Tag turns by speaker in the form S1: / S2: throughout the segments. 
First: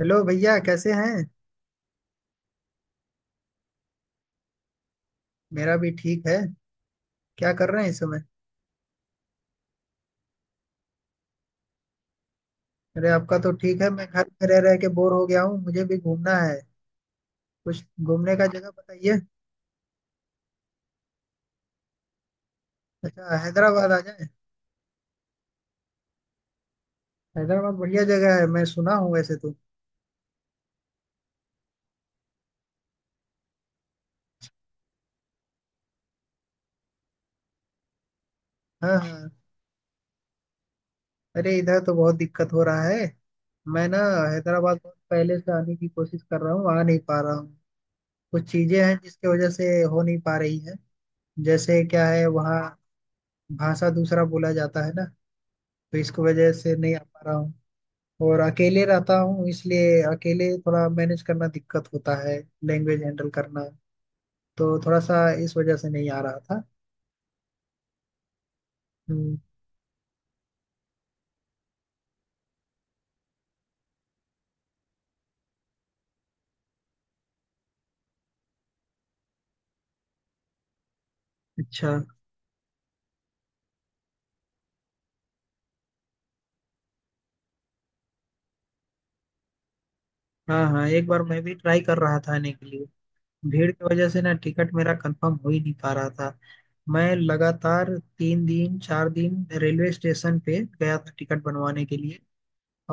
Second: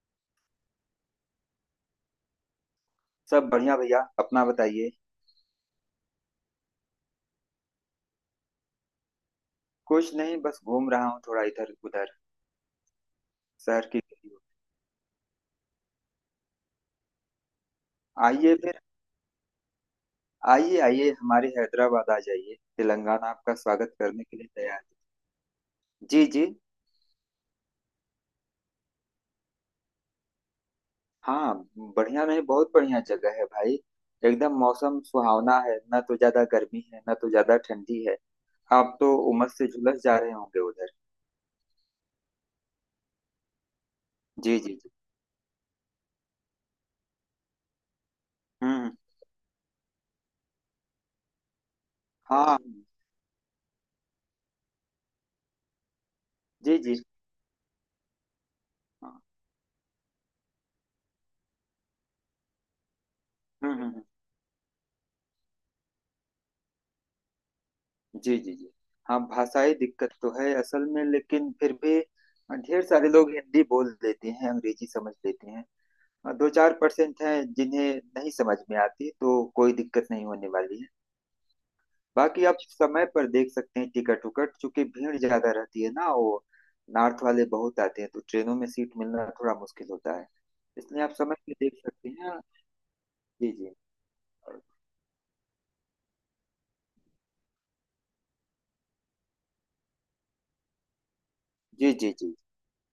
S1: Hello भैया, कैसे हैं?
S2: सब बढ़िया भैया, अपना बताइए।
S1: मेरा भी ठीक है। क्या कर रहे हैं इस समय?
S2: कुछ नहीं, बस घूम रहा हूँ थोड़ा इधर उधर
S1: अरे, आपका तो ठीक
S2: शहर
S1: है,
S2: की
S1: मैं घर
S2: गलियों
S1: में रह रह के बोर हो गया हूँ, मुझे भी घूमना है। कुछ
S2: में।
S1: घूमने का
S2: आइए
S1: जगह
S2: फिर,
S1: बताइए।
S2: आइए आइए हमारे हैदराबाद आ जाइए, तेलंगाना
S1: अच्छा,
S2: आपका
S1: हैदराबाद
S2: स्वागत
S1: आ
S2: करने
S1: जाए।
S2: के लिए तैयार है। जी जी।
S1: हैदराबाद बढ़िया जगह है, मैं सुना हूँ वैसे तो।
S2: हाँ, बढ़िया नहीं बहुत बढ़िया जगह है भाई। एकदम मौसम सुहावना है, ना तो ज्यादा गर्मी है ना तो ज्यादा ठंडी है।
S1: हाँ,
S2: आप तो
S1: हाँ।
S2: उमस से झुलस जा रहे होंगे उधर।
S1: अरे, इधर तो बहुत दिक्कत हो रहा है। मैं ना,
S2: जी जी
S1: हैदराबाद
S2: जी।
S1: बहुत पहले से आने की कोशिश कर रहा हूँ, आ नहीं पा रहा हूँ। कुछ चीजें
S2: हम्म।
S1: हैं जिसकी वजह से हो नहीं पा रही है। जैसे क्या है
S2: हाँ।
S1: वहाँ, भाषा दूसरा बोला जाता है ना, तो इसकी वजह से
S2: जी
S1: नहीं आ
S2: जी।
S1: पा रहा हूँ। और अकेले
S2: हाँ,
S1: रहता हूँ, इसलिए अकेले थोड़ा मैनेज करना दिक्कत होता है। लैंग्वेज हैंडल करना,
S2: हम्म हम्म हम्म।
S1: तो थोड़ा सा इस वजह से नहीं आ रहा था।
S2: जी जी जी। हाँ,
S1: हम्म।
S2: भाषाई दिक्कत तो है असल में, लेकिन फिर भी हाँ, ढेर सारे लोग हिंदी बोल लेते हैं, अंग्रेजी समझ लेते हैं। और दो चार परसेंट हैं जिन्हें नहीं समझ में आती, तो कोई दिक्कत नहीं होने वाली है।
S1: अच्छा।
S2: बाकी आप समय पर देख सकते हैं टिकट उकट, चूंकि भीड़ ज्यादा रहती है ना, वो नॉर्थ वाले बहुत आते हैं तो ट्रेनों में सीट मिलना थोड़ा मुश्किल होता है।
S1: हाँ, हाँ,
S2: इसलिए
S1: एक
S2: आप
S1: बार
S2: समय
S1: मैं
S2: पर
S1: भी ट्राई
S2: देख
S1: कर
S2: सकते
S1: रहा था
S2: हैं।
S1: आने के लिए।
S2: जी
S1: भीड़
S2: जी
S1: की वजह से ना टिकट मेरा कंफर्म हो ही नहीं पा रहा था। मैं लगातार 3 दिन 4 दिन रेलवे स्टेशन पे गया था टिकट बनवाने
S2: जी।
S1: के लिए।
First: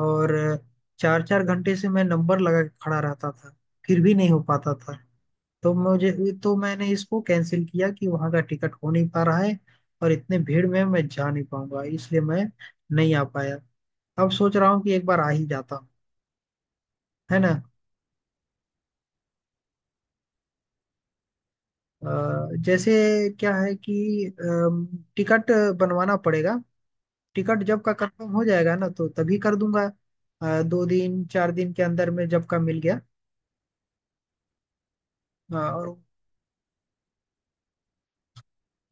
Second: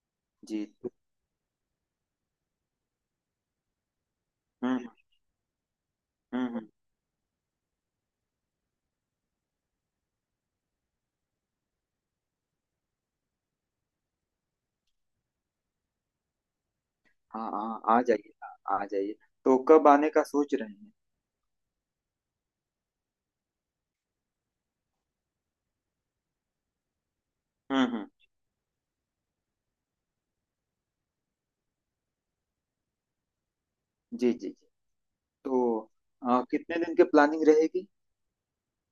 S1: और
S2: जी तो,
S1: चार चार घंटे से मैं नंबर लगा के खड़ा रहता था, फिर भी नहीं हो पाता
S2: हम्म
S1: था। तो मुझे,
S2: हम्म
S1: तो
S2: हम्म
S1: मैंने इसको कैंसिल किया कि वहां का टिकट हो नहीं पा रहा है, और इतने भीड़ में मैं जा नहीं पाऊंगा, इसलिए मैं नहीं आ पाया। अब सोच रहा हूँ कि एक बार आ ही जाता हूँ, है
S2: हाँ
S1: ना।
S2: हाँ, आ जाइए, आ जाइए। तो कब आने का सोच रहे हैं?
S1: जैसे क्या है कि टिकट बनवाना पड़ेगा। टिकट जब का
S2: हम्म।
S1: कंफर्म हो जाएगा ना तो तभी कर दूंगा। दो दिन चार दिन के अंदर में जब का मिल गया।
S2: जी जी जी। तो
S1: और
S2: कितने दिन की प्लानिंग रहेगी?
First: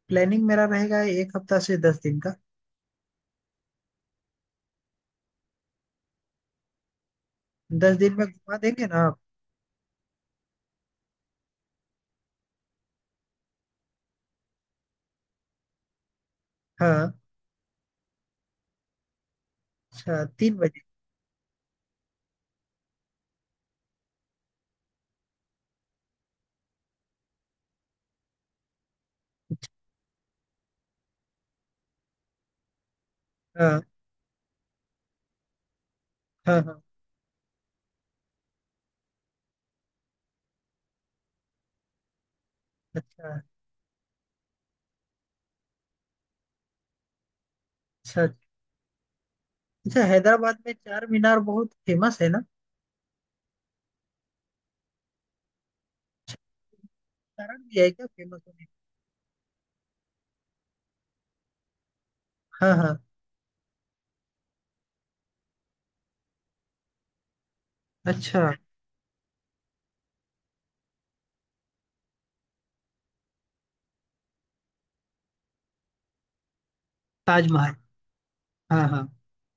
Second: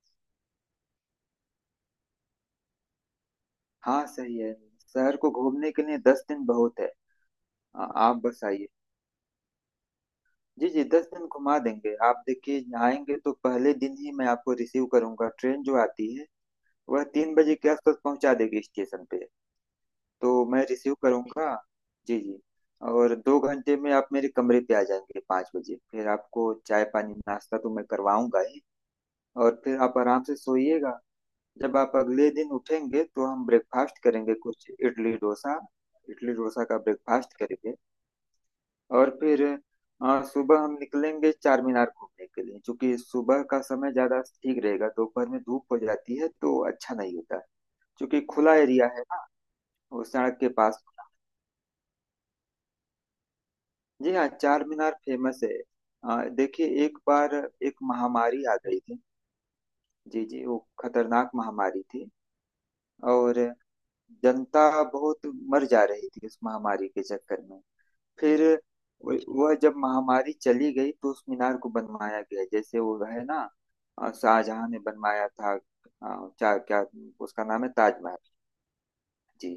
S1: प्लानिंग मेरा रहेगा एक हफ्ता से 10 दिन का।
S2: हाँ सही है, शहर को घूमने के लिए 10 दिन बहुत है।
S1: 10 दिन
S2: आप
S1: में
S2: बस
S1: घुमा
S2: आइए।
S1: देंगे ना आप?
S2: जी जी, 10 दिन घुमा देंगे। आप देखिए, आएंगे तो पहले दिन ही मैं आपको रिसीव करूंगा। ट्रेन जो आती है वह
S1: हाँ।
S2: 3 बजे के आसपास पहुंचा देगी स्टेशन पे,
S1: अच्छा,
S2: तो
S1: तीन
S2: मैं
S1: बजे
S2: रिसीव करूंगा। जी जी। और 2 घंटे में आप मेरे कमरे पे आ जाएंगे 5 बजे, फिर आपको चाय पानी नाश्ता तो मैं करवाऊंगा ही। और
S1: अच्छा।
S2: फिर आप आराम से सोइएगा। जब आप अगले दिन उठेंगे तो हम
S1: हाँ,
S2: ब्रेकफास्ट करेंगे, कुछ इडली डोसा, इडली
S1: हाँ,
S2: डोसा का
S1: हाँ।
S2: ब्रेकफास्ट करेंगे। और फिर सुबह हम निकलेंगे चार मीनार घूमने के लिए, क्योंकि
S1: अच्छा।
S2: सुबह का समय ज्यादा ठीक रहेगा, दोपहर में धूप हो जाती है तो अच्छा नहीं होता, क्योंकि
S1: अच्छा।
S2: खुला एरिया है ना,
S1: अच्छा,
S2: वो सड़क के
S1: हैदराबाद में
S2: पास।
S1: चार मीनार बहुत फेमस है ना?
S2: जी हाँ, चार मीनार फेमस है।
S1: अच्छा,
S2: देखिए एक बार,
S1: कारण
S2: एक
S1: भी है क्या फेमस
S2: महामारी आ
S1: होने
S2: गई थी। जी जी, वो खतरनाक महामारी थी।
S1: का? हाँ, हाँ।
S2: और जनता बहुत मर जा रही थी उस महामारी के चक्कर में।
S1: अच्छा।
S2: फिर वह जब महामारी चली गई तो उस मीनार को बनवाया गया, जैसे वो है ना, शाहजहां ने बनवाया था, चार क्या, उसका नाम है
S1: ताजमहल।
S2: ताजमहल।
S1: हाँ, हाँ।
S2: जी।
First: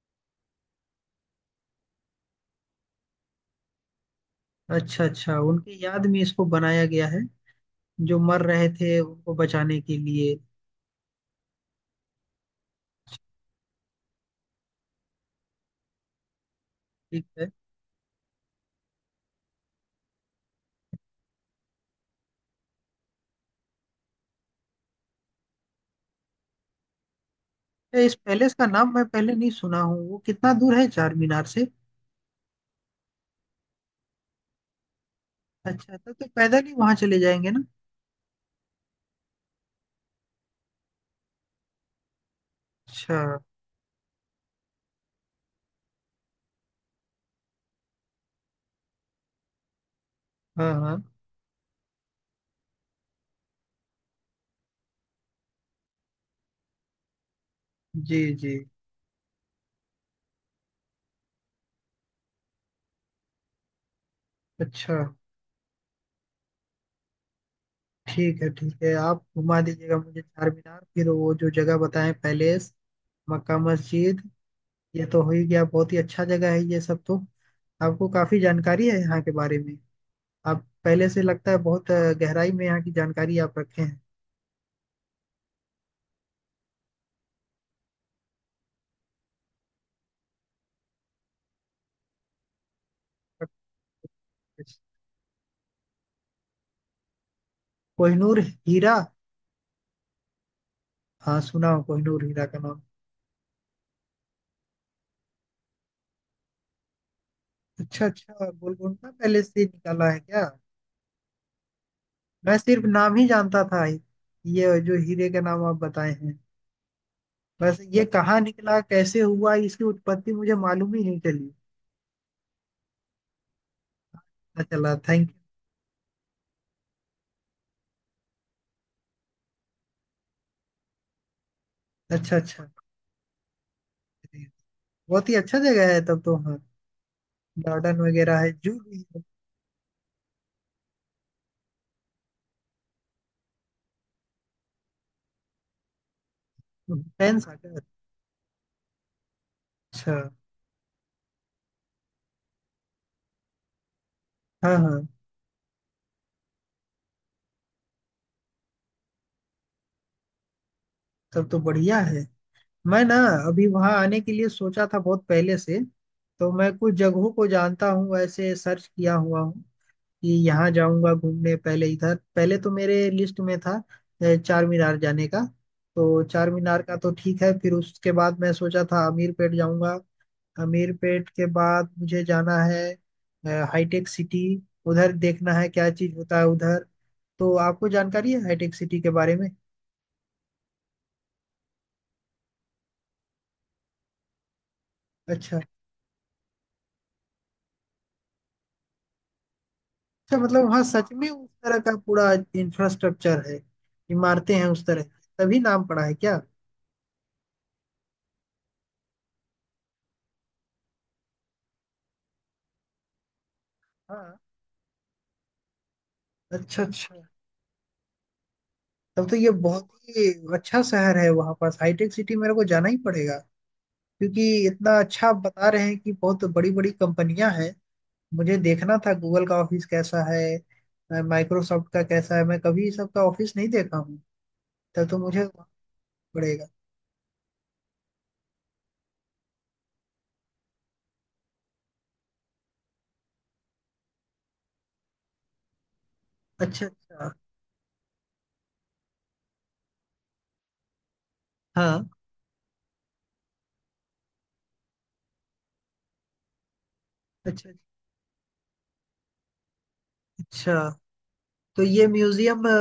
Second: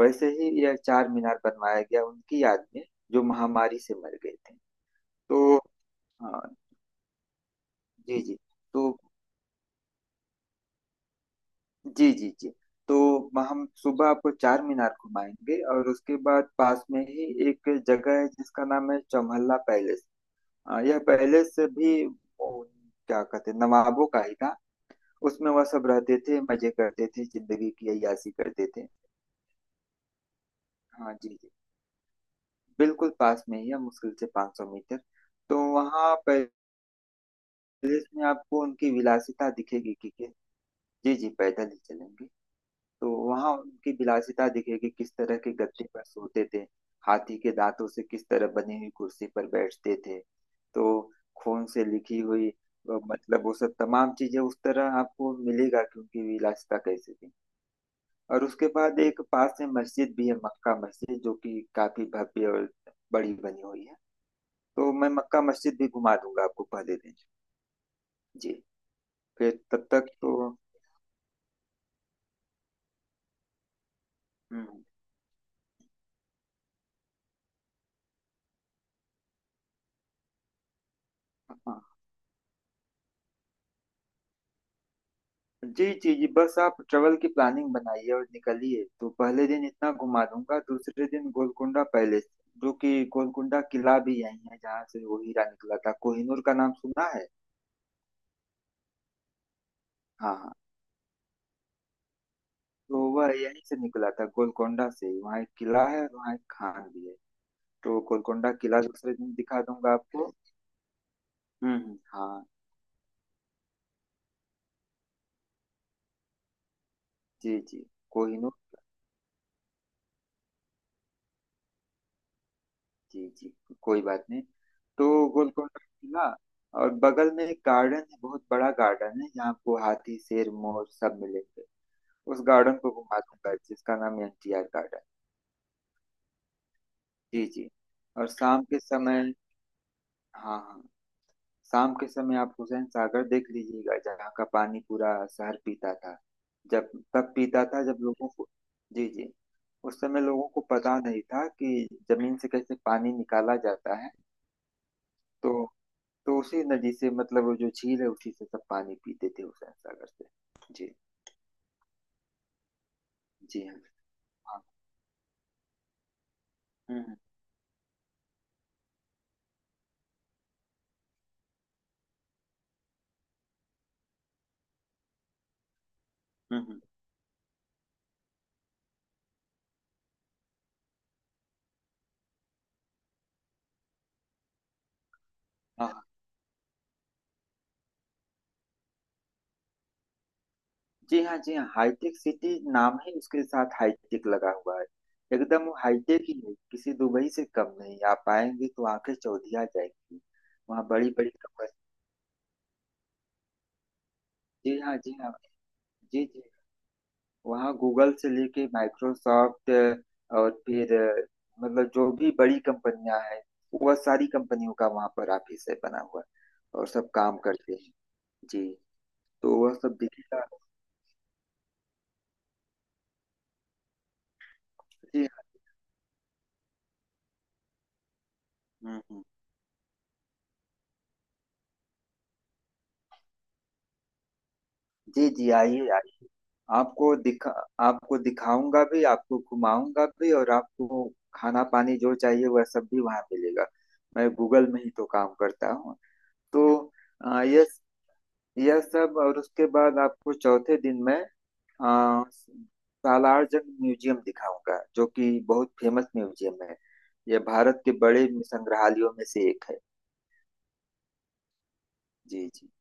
S2: वैसे ही यह चार मीनार बनवाया गया, उनकी याद में, जो महामारी से मर गए थे।
S1: अच्छा, अच्छा,
S2: तो
S1: उनकी याद में
S2: अ,
S1: इसको बनाया गया है। जो
S2: जी जी।
S1: मर रहे
S2: तो
S1: थे उनको बचाने के लिए।
S2: जी जी जी। तो हम सुबह आपको चार मीनार घुमाएंगे, और उसके बाद पास में ही
S1: ठीक है।
S2: एक जगह है जिसका नाम है चौमहला पैलेस। यह पैलेस भी क्या कहते हैं, नवाबों का ही था। उसमें वह सब रहते थे, मजे करते थे, जिंदगी की
S1: ए, इस
S2: अय्याशी
S1: पैलेस का
S2: करते थे।
S1: नाम मैं पहले नहीं सुना हूँ। वो कितना दूर है
S2: हाँ
S1: चार
S2: जी
S1: मीनार
S2: जी,
S1: से?
S2: बिल्कुल पास में ही है, मुश्किल से 500 मीटर। तो
S1: अच्छा, तब
S2: वहाँ
S1: तो
S2: पैलेस
S1: पैदल ही वहां चले जाएंगे ना।
S2: में आपको उनकी विलासिता दिखेगी कि जी जी, पैदल ही चलेंगे। तो
S1: अच्छा।
S2: वहां उनकी विलासिता दिखेगी, किस तरह के गद्दे पर सोते थे, हाथी के दांतों से किस तरह बनी हुई कुर्सी पर बैठते थे।
S1: हाँ,
S2: तो
S1: हाँ।
S2: खून से लिखी हुई मतलब वो सब तमाम चीजें उस तरह आपको मिलेगा कि उनकी विलासिता कैसे थी।
S1: जी,
S2: और
S1: जी।
S2: उसके बाद एक पास में मस्जिद भी है, मक्का मस्जिद, जो कि काफी भव्य और बड़ी बनी हुई है। तो
S1: अच्छा।
S2: मैं मक्का मस्जिद भी घुमा दूंगा आपको पहले दिन।
S1: ठीक है,
S2: जी,
S1: ठीक है, आप
S2: फिर
S1: घुमा
S2: तब
S1: दीजिएगा
S2: तक
S1: मुझे
S2: तो,
S1: चार मीनार, फिर वो जो जगह बताएं पैलेस, मक्का मस्जिद।
S2: हम्म,
S1: ये तो हो ही गया, बहुत ही अच्छा जगह है ये सब तो। आपको काफी जानकारी है यहाँ के बारे में। आप पहले से लगता है
S2: हाँ।
S1: बहुत गहराई में यहाँ की जानकारी आप रखे हैं।
S2: जी जी जी, बस आप ट्रेवल की प्लानिंग बनाइए और निकलिए, तो पहले दिन इतना घुमा दूंगा, दूसरे दिन गोलकुंडा पैलेस, जो कि गोलकुंडा किला भी यही है, जहाँ से वो हीरा निकला था, कोहिनूर का नाम सुना है?
S1: कोहिनूर हीरा।
S2: हाँ हाँ।
S1: हाँ, सुना हो कोहिनूर हीरा का नाम।
S2: तो वह यहीं से निकला था, गोलकुंडा से ही। वहाँ एक किला है और वहाँ एक खान भी है। तो
S1: अच्छा, अच्छा,
S2: गोलकुंडा किला
S1: गोलकुंडा
S2: दूसरे दिन
S1: पहले से
S2: दिखा
S1: ही
S2: दूंगा
S1: निकाला है
S2: आपको।
S1: क्या?
S2: हाँ।
S1: मैं सिर्फ नाम ही जानता था। ये जो हीरे का नाम आप बताए हैं,
S2: जी
S1: बस
S2: जी।
S1: ये कहाँ
S2: कोहिनूर,
S1: निकला कैसे हुआ इसकी उत्पत्ति मुझे मालूम ही नहीं चली।
S2: जी जी, कोई बात नहीं।
S1: अच्छा, चला
S2: तो
S1: थैंक
S2: गोलकोंडा किला, और बगल में एक गार्डन है, बहुत बड़ा गार्डन है जहाँ आपको हाथी शेर मोर सब मिलेंगे।
S1: यू। अच्छा,
S2: उस
S1: अच्छा।
S2: गार्डन को घुमा दूंगा जिसका नाम है एनटीआर गार्डन।
S1: बहुत ही अच्छा जगह है तब तो। हाँ,
S2: जी जी।
S1: गार्डन
S2: और
S1: वगैरह है,
S2: शाम
S1: जू
S2: के
S1: भी है।
S2: समय, हाँ हाँ, शाम के समय आप हुसैन सागर देख लीजिएगा, जहाँ का पानी पूरा शहर पीता था, जब तब
S1: हुसैन
S2: पीता
S1: सागर।
S2: था जब लोगों को, जी जी, उस
S1: अच्छा।
S2: समय लोगों को पता नहीं था कि जमीन से कैसे पानी निकाला जाता है।
S1: हाँ, हाँ।
S2: तो तो उसी नदी से, मतलब वो जो झील है उसी से सब पानी पीते थे, हुसैन सागर से। जी
S1: तब तो बढ़िया है। मैं ना,
S2: जी।
S1: अभी
S2: हाँ
S1: वहाँ आने के लिए
S2: हाँ।
S1: सोचा था बहुत पहले से। तो मैं कुछ
S2: हम्म हम्म
S1: जगहों को जानता हूँ, ऐसे सर्च किया हुआ हूँ कि यहाँ जाऊँगा घूमने। पहले इधर पहले तो मेरे लिस्ट में था चार मीनार जाने का। तो चार
S2: हम्म, हम्म।
S1: मीनार का तो ठीक है, फिर उसके बाद मैं सोचा था आमीर पेट जाऊँगा। अमीरपेट के बाद मुझे जाना है हाईटेक सिटी। उधर देखना है
S2: हाँ
S1: क्या
S2: हाँ।
S1: चीज होता है उधर। तो आपको जानकारी है हाईटेक सिटी के बारे में?
S2: जी हाँ जी हाँ, हाईटेक सिटी नाम है उसके साथ हाईटेक लगा हुआ है,
S1: अच्छा।
S2: एकदम वो हाईटेक ही है, किसी दुबई से कम नहीं, आप आएंगे तो आंखें चौधिया जाएंगी।
S1: अच्छा, मतलब वहाँ
S2: वहाँ बड़ी
S1: सच में
S2: बड़ी
S1: उस
S2: कंपनी,
S1: तरह का पूरा इंफ्रास्ट्रक्चर है, इमारतें हैं
S2: जी
S1: उस
S2: हाँ
S1: तरह की।
S2: जी हाँ,
S1: तभी नाम पड़ा है
S2: जी
S1: क्या?
S2: जी। वहाँ गूगल से लेके माइक्रोसॉफ्ट, और फिर मतलब जो भी बड़ी कंपनियां हैं, वह सारी
S1: हाँ।
S2: कंपनियों का वहाँ पर ऑफिस है बना हुआ,
S1: अच्छा,
S2: और सब
S1: अच्छा।
S2: काम करते हैं। जी,
S1: तब तो ये
S2: तो वह
S1: बहुत
S2: सब
S1: ही
S2: दिखेगा।
S1: अच्छा शहर है। वहाँ पास हाईटेक सिटी मेरे को जाना ही पड़ेगा क्योंकि इतना
S2: जी।
S1: अच्छा आप बता रहे हैं कि बहुत बड़ी बड़ी कंपनियां हैं। मुझे देखना
S2: हम्म
S1: था
S2: हम्म।
S1: गूगल का ऑफिस कैसा है, माइक्रोसॉफ्ट का कैसा है, मैं कभी सबका ऑफिस नहीं देखा हूँ। तब तो
S2: जी
S1: मुझे
S2: जी, आइए आइए,
S1: पड़ेगा।
S2: आपको दिखा, आपको दिखाऊंगा भी, आपको घुमाऊंगा भी, और आपको खाना पानी जो चाहिए वह सब भी वहाँ मिलेगा। मैं गूगल में ही तो काम करता हूँ। तो
S1: अच्छा, अच्छा।
S2: अ, यह यह सब, और उसके बाद आपको चौथे दिन में
S1: हाँ।
S2: अ, सालार जंग म्यूजियम दिखाऊंगा, जो कि बहुत फेमस म्यूजियम है। यह
S1: अच्छा,
S2: भारत के बड़े संग्रहालयों में से एक है।
S1: अच्छा। तो ये
S2: जी
S1: म्यूजियम
S2: जी।
S1: अ,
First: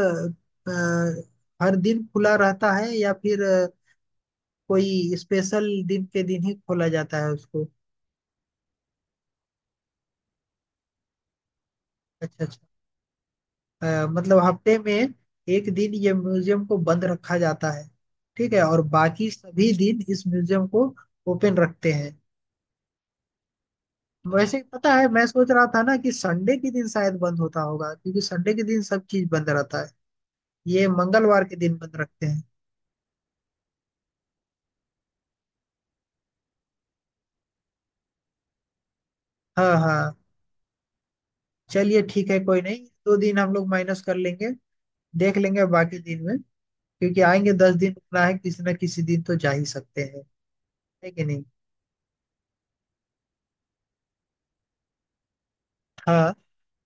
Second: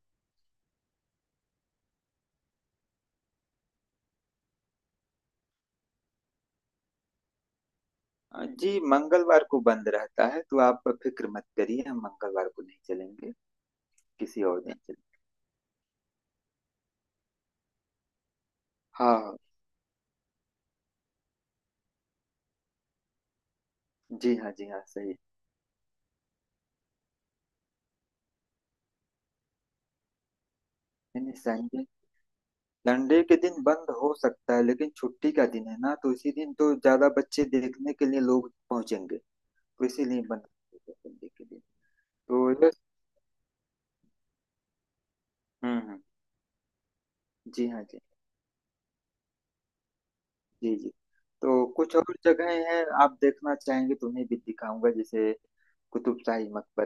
S1: अ, हर दिन खुला रहता है या फिर कोई स्पेशल दिन के दिन ही खोला जाता है उसको?
S2: जी, मंगलवार को बंद रहता है, तो आप फिक्र मत करिए, हम
S1: अच्छा,
S2: मंगलवार
S1: अच्छा।
S2: को नहीं चलेंगे,
S1: मतलब
S2: किसी और दिन
S1: हफ्ते में
S2: चलेंगे।
S1: एक दिन ये म्यूजियम को बंद रखा जाता है। ठीक है, और बाकी
S2: हाँ।
S1: सभी दिन इस म्यूजियम को ओपन रखते हैं।
S2: जी हाँ
S1: वैसे
S2: जी हाँ,
S1: पता है,
S2: सही।
S1: मैं सोच रहा था ना कि संडे के दिन शायद बंद होता होगा, क्योंकि संडे के दिन सब चीज बंद रहता है। ये
S2: नहीं नहीं,
S1: मंगलवार के दिन
S2: संडे,
S1: बंद रखते हैं।
S2: संडे के दिन बंद हो सकता है, लेकिन छुट्टी का दिन है ना, तो इसी दिन तो ज्यादा बच्चे देखने के लिए लोग पहुंचेंगे,
S1: हाँ,
S2: तो
S1: हाँ।
S2: इसीलिए बंद होगा संडे के दिन।
S1: चलिए, ठीक है, कोई
S2: तो यस।
S1: नहीं, 2 दिन हम लोग माइनस कर लेंगे, देख लेंगे
S2: हम्म
S1: बाकी
S2: हम्म,
S1: दिन में। क्योंकि आएंगे
S2: जी
S1: दस
S2: हाँ,
S1: दिन
S2: जी।
S1: रुकना है, किसी ना किसी दिन तो जा ही सकते हैं,
S2: जी जी।
S1: है कि नहीं।
S2: तो कुछ और जगहें हैं आप देखना चाहेंगे तो उन्हें भी दिखाऊंगा, जैसे कुतुब
S1: हाँ,
S2: शाही मकबर,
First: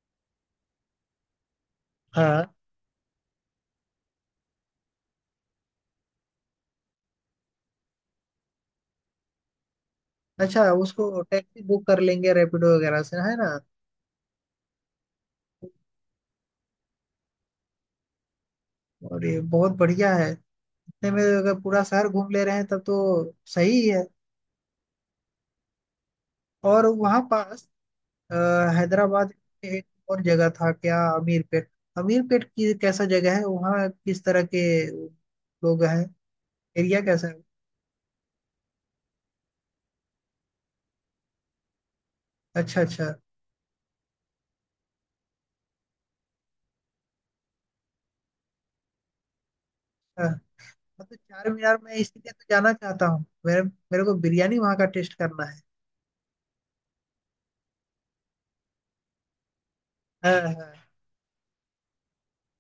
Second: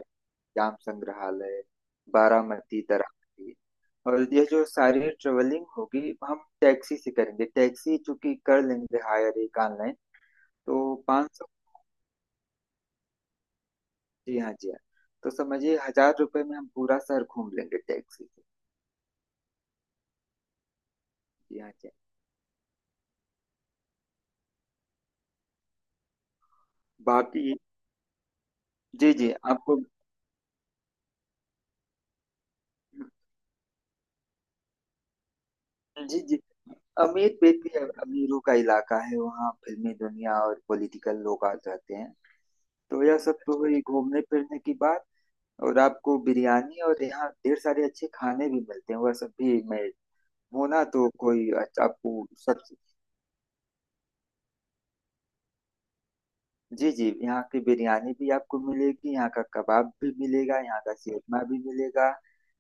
S2: जाम संग्रहालय,
S1: हाँ।
S2: बारामती दरामती। और यह जो सारी ट्रेवलिंग होगी, हम टैक्सी से करेंगे, टैक्सी चूंकि कर लेंगे हायर एक ऑनलाइन।
S1: अच्छा,
S2: तो
S1: उसको
S2: 500,
S1: टैक्सी बुक कर लेंगे रैपिडो वगैरह से, है ना।
S2: जी हाँ जी हाँ, तो समझिए हजार रुपये में हम पूरा शहर घूम लेंगे टैक्सी से।
S1: और ये बहुत बढ़िया है, इतने में अगर
S2: जी हाँ
S1: पूरा
S2: जी हाँ।
S1: शहर घूम ले रहे हैं तब तो सही है। और वहाँ
S2: बाकी,
S1: पास अ,
S2: जी जी,
S1: हैदराबाद में
S2: आपको,
S1: एक और जगह था क्या, अमीरपेट? अमीरपेट की कैसा जगह है? वहाँ किस तरह के लोग हैं,
S2: जी जी,
S1: एरिया कैसा
S2: अमीर
S1: है?
S2: पेट भी अमीरों का इलाका है, वहाँ फिल्मी दुनिया और पॉलिटिकल लोग आ जाते हैं।
S1: अच्छा,
S2: तो
S1: अच्छा।
S2: यह सब तो हुई घूमने फिरने की बात, और आपको बिरयानी और यहाँ ढेर सारे अच्छे खाने भी मिलते हैं, वह सब भी मैं
S1: हाँ,
S2: होना तो
S1: मतलब
S2: कोई
S1: चार मीनार में
S2: आपको
S1: इसीलिए तो
S2: सब,
S1: जाना चाहता हूँ, मेरे मेरे को बिरयानी वहाँ का टेस्ट करना है।
S2: जी जी, यहाँ की बिरयानी भी आपको मिलेगी, यहाँ का कबाब भी
S1: हाँ,
S2: मिलेगा,
S1: हाँ।
S2: यहाँ का सेतमा भी मिलेगा,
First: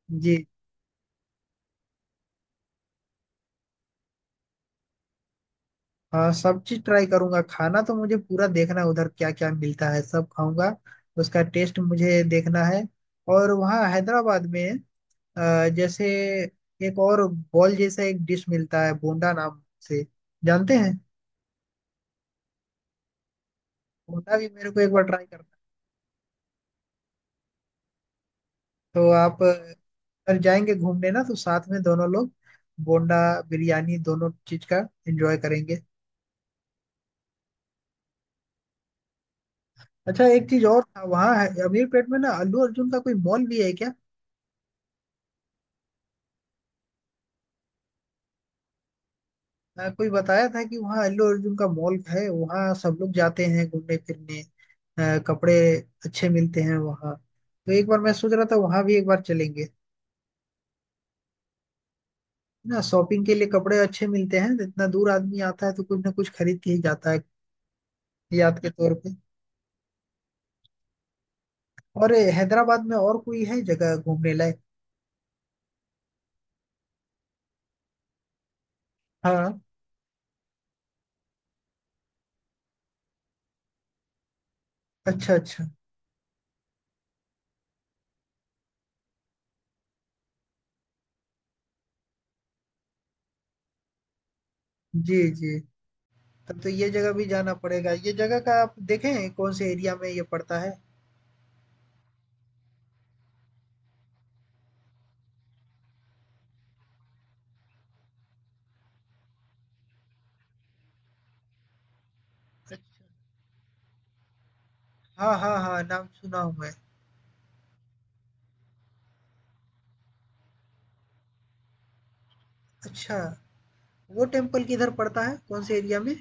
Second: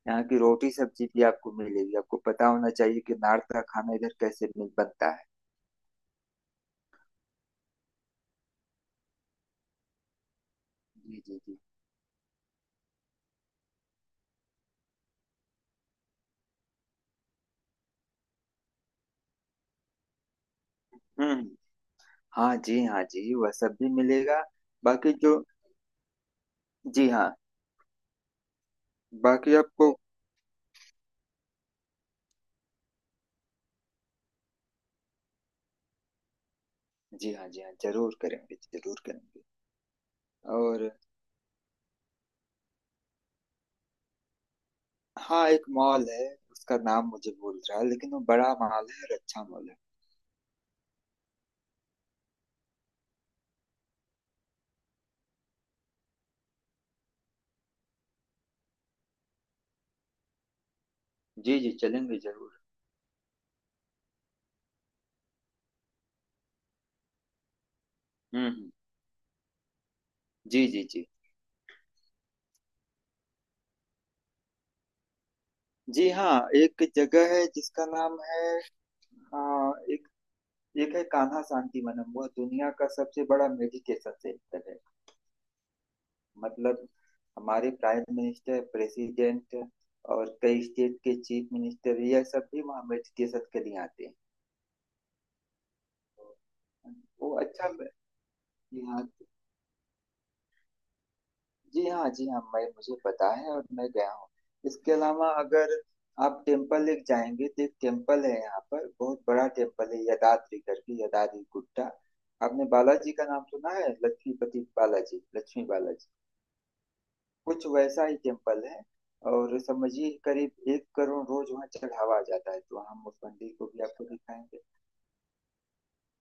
S2: यहाँ
S1: जी
S2: की रोटी सब्जी भी आपको मिलेगी। आपको पता होना चाहिए कि नॉर्थ का खाना इधर कैसे मिल बनता है।
S1: हाँ, सब चीज ट्राई करूंगा, खाना तो मुझे पूरा देखना है उधर क्या क्या मिलता है, सब खाऊंगा।
S2: जी जी
S1: उसका
S2: जी।
S1: टेस्ट मुझे देखना है। और वहाँ हैदराबाद में जैसे एक और बॉल जैसा एक डिश मिलता है, बोंडा नाम से, जानते हैं?
S2: हम्म। हाँ जी हाँ जी, वह सब भी
S1: बोंडा
S2: मिलेगा।
S1: भी मेरे को एक बार
S2: बाकी
S1: ट्राई
S2: जो,
S1: करना है।
S2: जी हाँ,
S1: तो आप
S2: बाकी आपको,
S1: अगर जाएंगे घूमने ना, तो साथ में दोनों लोग बोंडा बिरयानी दोनों चीज का एंजॉय करेंगे।
S2: जी हाँ जी हाँ, जरूर करेंगे जरूर करेंगे।
S1: अच्छा, एक चीज और
S2: और
S1: था, वहाँ अमीरपेट में ना अल्लू अर्जुन का कोई मॉल भी है क्या?
S2: हाँ, एक मॉल है, उसका नाम मुझे भूल रहा है, लेकिन वो बड़ा मॉल है और अच्छा मॉल है।
S1: कोई बताया था कि वहाँ अल्लू अर्जुन का मॉल है, वहाँ सब लोग जाते हैं घूमने फिरने। कपड़े अच्छे मिलते हैं वहाँ, तो एक बार मैं सोच रहा था वहाँ भी एक बार चलेंगे
S2: जी जी, चलेंगे जरूर।
S1: ना शॉपिंग के लिए। कपड़े अच्छे मिलते हैं, इतना दूर आदमी आता है तो कुछ ना कुछ खरीद के ही जाता है,
S2: हम्म
S1: याद के
S2: हम्म,
S1: तौर पे।
S2: जी जी जी।
S1: और ये हैदराबाद में और कोई है जगह घूमने लायक?
S2: जी हाँ, एक जगह है जिसका नाम है,
S1: हाँ।
S2: हाँ एक, एक है कान्हा शांति वनम, वह दुनिया का सबसे बड़ा मेडिटेशन सेंटर है।
S1: अच्छा, अच्छा।
S2: मतलब हमारे प्राइम मिनिस्टर, प्रेसिडेंट, और कई स्टेट के चीफ मिनिस्टर, यह सब भी वहाँ मेडिटेशन के लिए आते हैं।
S1: जी, जी। तब तो ये जगह भी
S2: वो
S1: जाना
S2: अच्छा
S1: पड़ेगा, ये जगह का आप
S2: जी हाँ,
S1: देखें कौन से एरिया में ये पड़ता है।
S2: जी हाँ जी हाँ, मैं मुझे पता है, और मैं गया हूँ। इसके अलावा अगर आप टेम्पल लेक जाएंगे, तो एक टेम्पल है यहाँ पर, बहुत बड़ा टेम्पल है, यदाद्री करके, यदाद्री गुट्टा। आपने
S1: अच्छा।
S2: बालाजी का नाम सुना है, लक्ष्मीपति बालाजी,
S1: हाँ, हाँ,
S2: लक्ष्मी
S1: हाँ, नाम
S2: बालाजी,
S1: सुना हूँ मैं।
S2: कुछ वैसा ही टेम्पल है। और समझिए करीब एक करोड़ रोज वहाँ चढ़ावा जाता है, तो हम उस
S1: अच्छा,
S2: मंदिर को भी आपको
S1: वो टेम्पल
S2: दिखाएंगे।
S1: किधर पड़ता है, कौन से एरिया में?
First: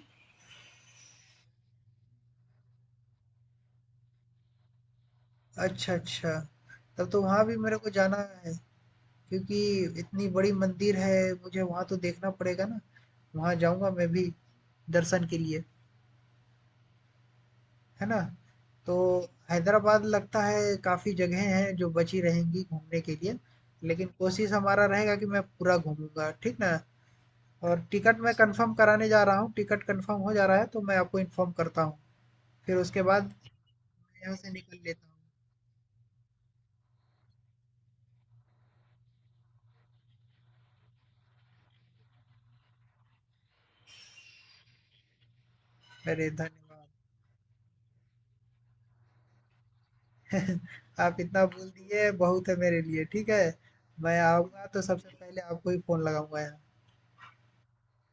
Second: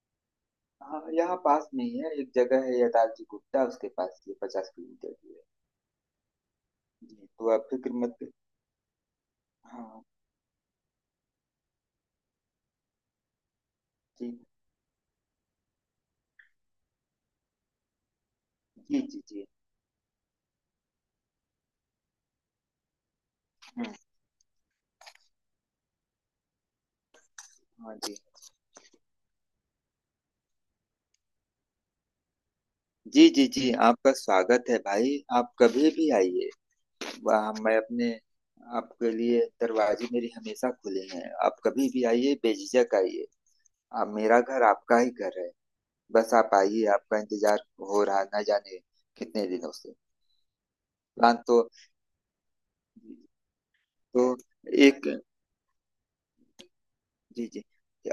S2: हाँ, यहाँ पास में ही है, एक जगह है यदाद्री गुप्ता उसके पास, ये 50 किलोमीटर दूर है।
S1: अच्छा, अच्छा, तब
S2: जी
S1: तो वहां
S2: तो
S1: भी
S2: आप
S1: मेरे को
S2: फिक्र
S1: जाना
S2: मत कर-
S1: है, क्योंकि
S2: हाँ,
S1: इतनी बड़ी मंदिर है, मुझे वहाँ तो देखना पड़ेगा ना। वहाँ जाऊँगा मैं
S2: जी
S1: भी दर्शन के लिए, है ना? तो
S2: जी जी जी।
S1: हैदराबाद लगता है काफ़ी जगहें हैं जो बची रहेंगी घूमने के लिए,
S2: हम्म,
S1: लेकिन कोशिश हमारा रहेगा कि मैं पूरा घूमूँगा, ठीक ना? और
S2: हाँ। जी
S1: टिकट मैं कंफर्म कराने जा रहा हूँ, टिकट कंफर्म हो जा रहा है तो मैं आपको इन्फॉर्म करता हूँ। फिर उसके
S2: जी
S1: बाद
S2: जी,
S1: मैं
S2: जी आपका
S1: यहाँ से
S2: स्वागत है
S1: निकल लेता
S2: भाई, आप कभी भी आइए। वहाँ मैं अपने, आपके लिए दरवाजे मेरे हमेशा खुले हैं, आप कभी भी आइए, बेझिझक आइए। आप, मेरा घर आपका ही घर है।
S1: हूँ। अरे,
S2: बस आप आइए,
S1: धन्यवाद!
S2: आपका इंतजार हो रहा ना जाने कितने दिनों से।
S1: आप
S2: प्लान
S1: इतना
S2: तो
S1: बोल दिए बहुत है मेरे लिए, ठीक है? मैं
S2: तो
S1: आऊँगा तो
S2: एक,
S1: सबसे पहले आपको ही फ़ोन लगाऊँगा यहाँ।
S2: जी जी,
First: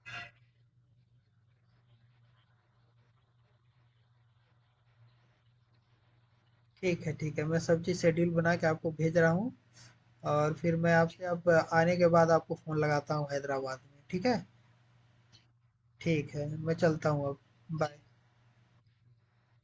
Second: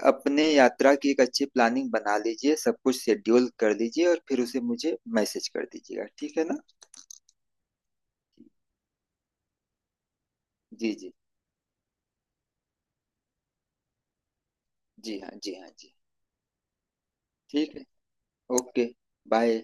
S2: अपने यात्रा की एक अच्छी प्लानिंग बना लीजिए, सब कुछ शेड्यूल कर लीजिए और फिर उसे मुझे मैसेज कर दीजिएगा, ठीक है ना।
S1: ठीक है, ठीक है। मैं सब चीज़ शेड्यूल बना के आपको भेज रहा हूँ, और फिर
S2: जी
S1: मैं
S2: जी
S1: आपसे अब आने के बाद आपको फ़ोन लगाता हूँ हैदराबाद में, ठीक है?
S2: जी। हाँ जी हाँ जी।
S1: ठीक है, मैं चलता हूँ अब,
S2: ठीक है।
S1: बाय।
S2: Okay, bye.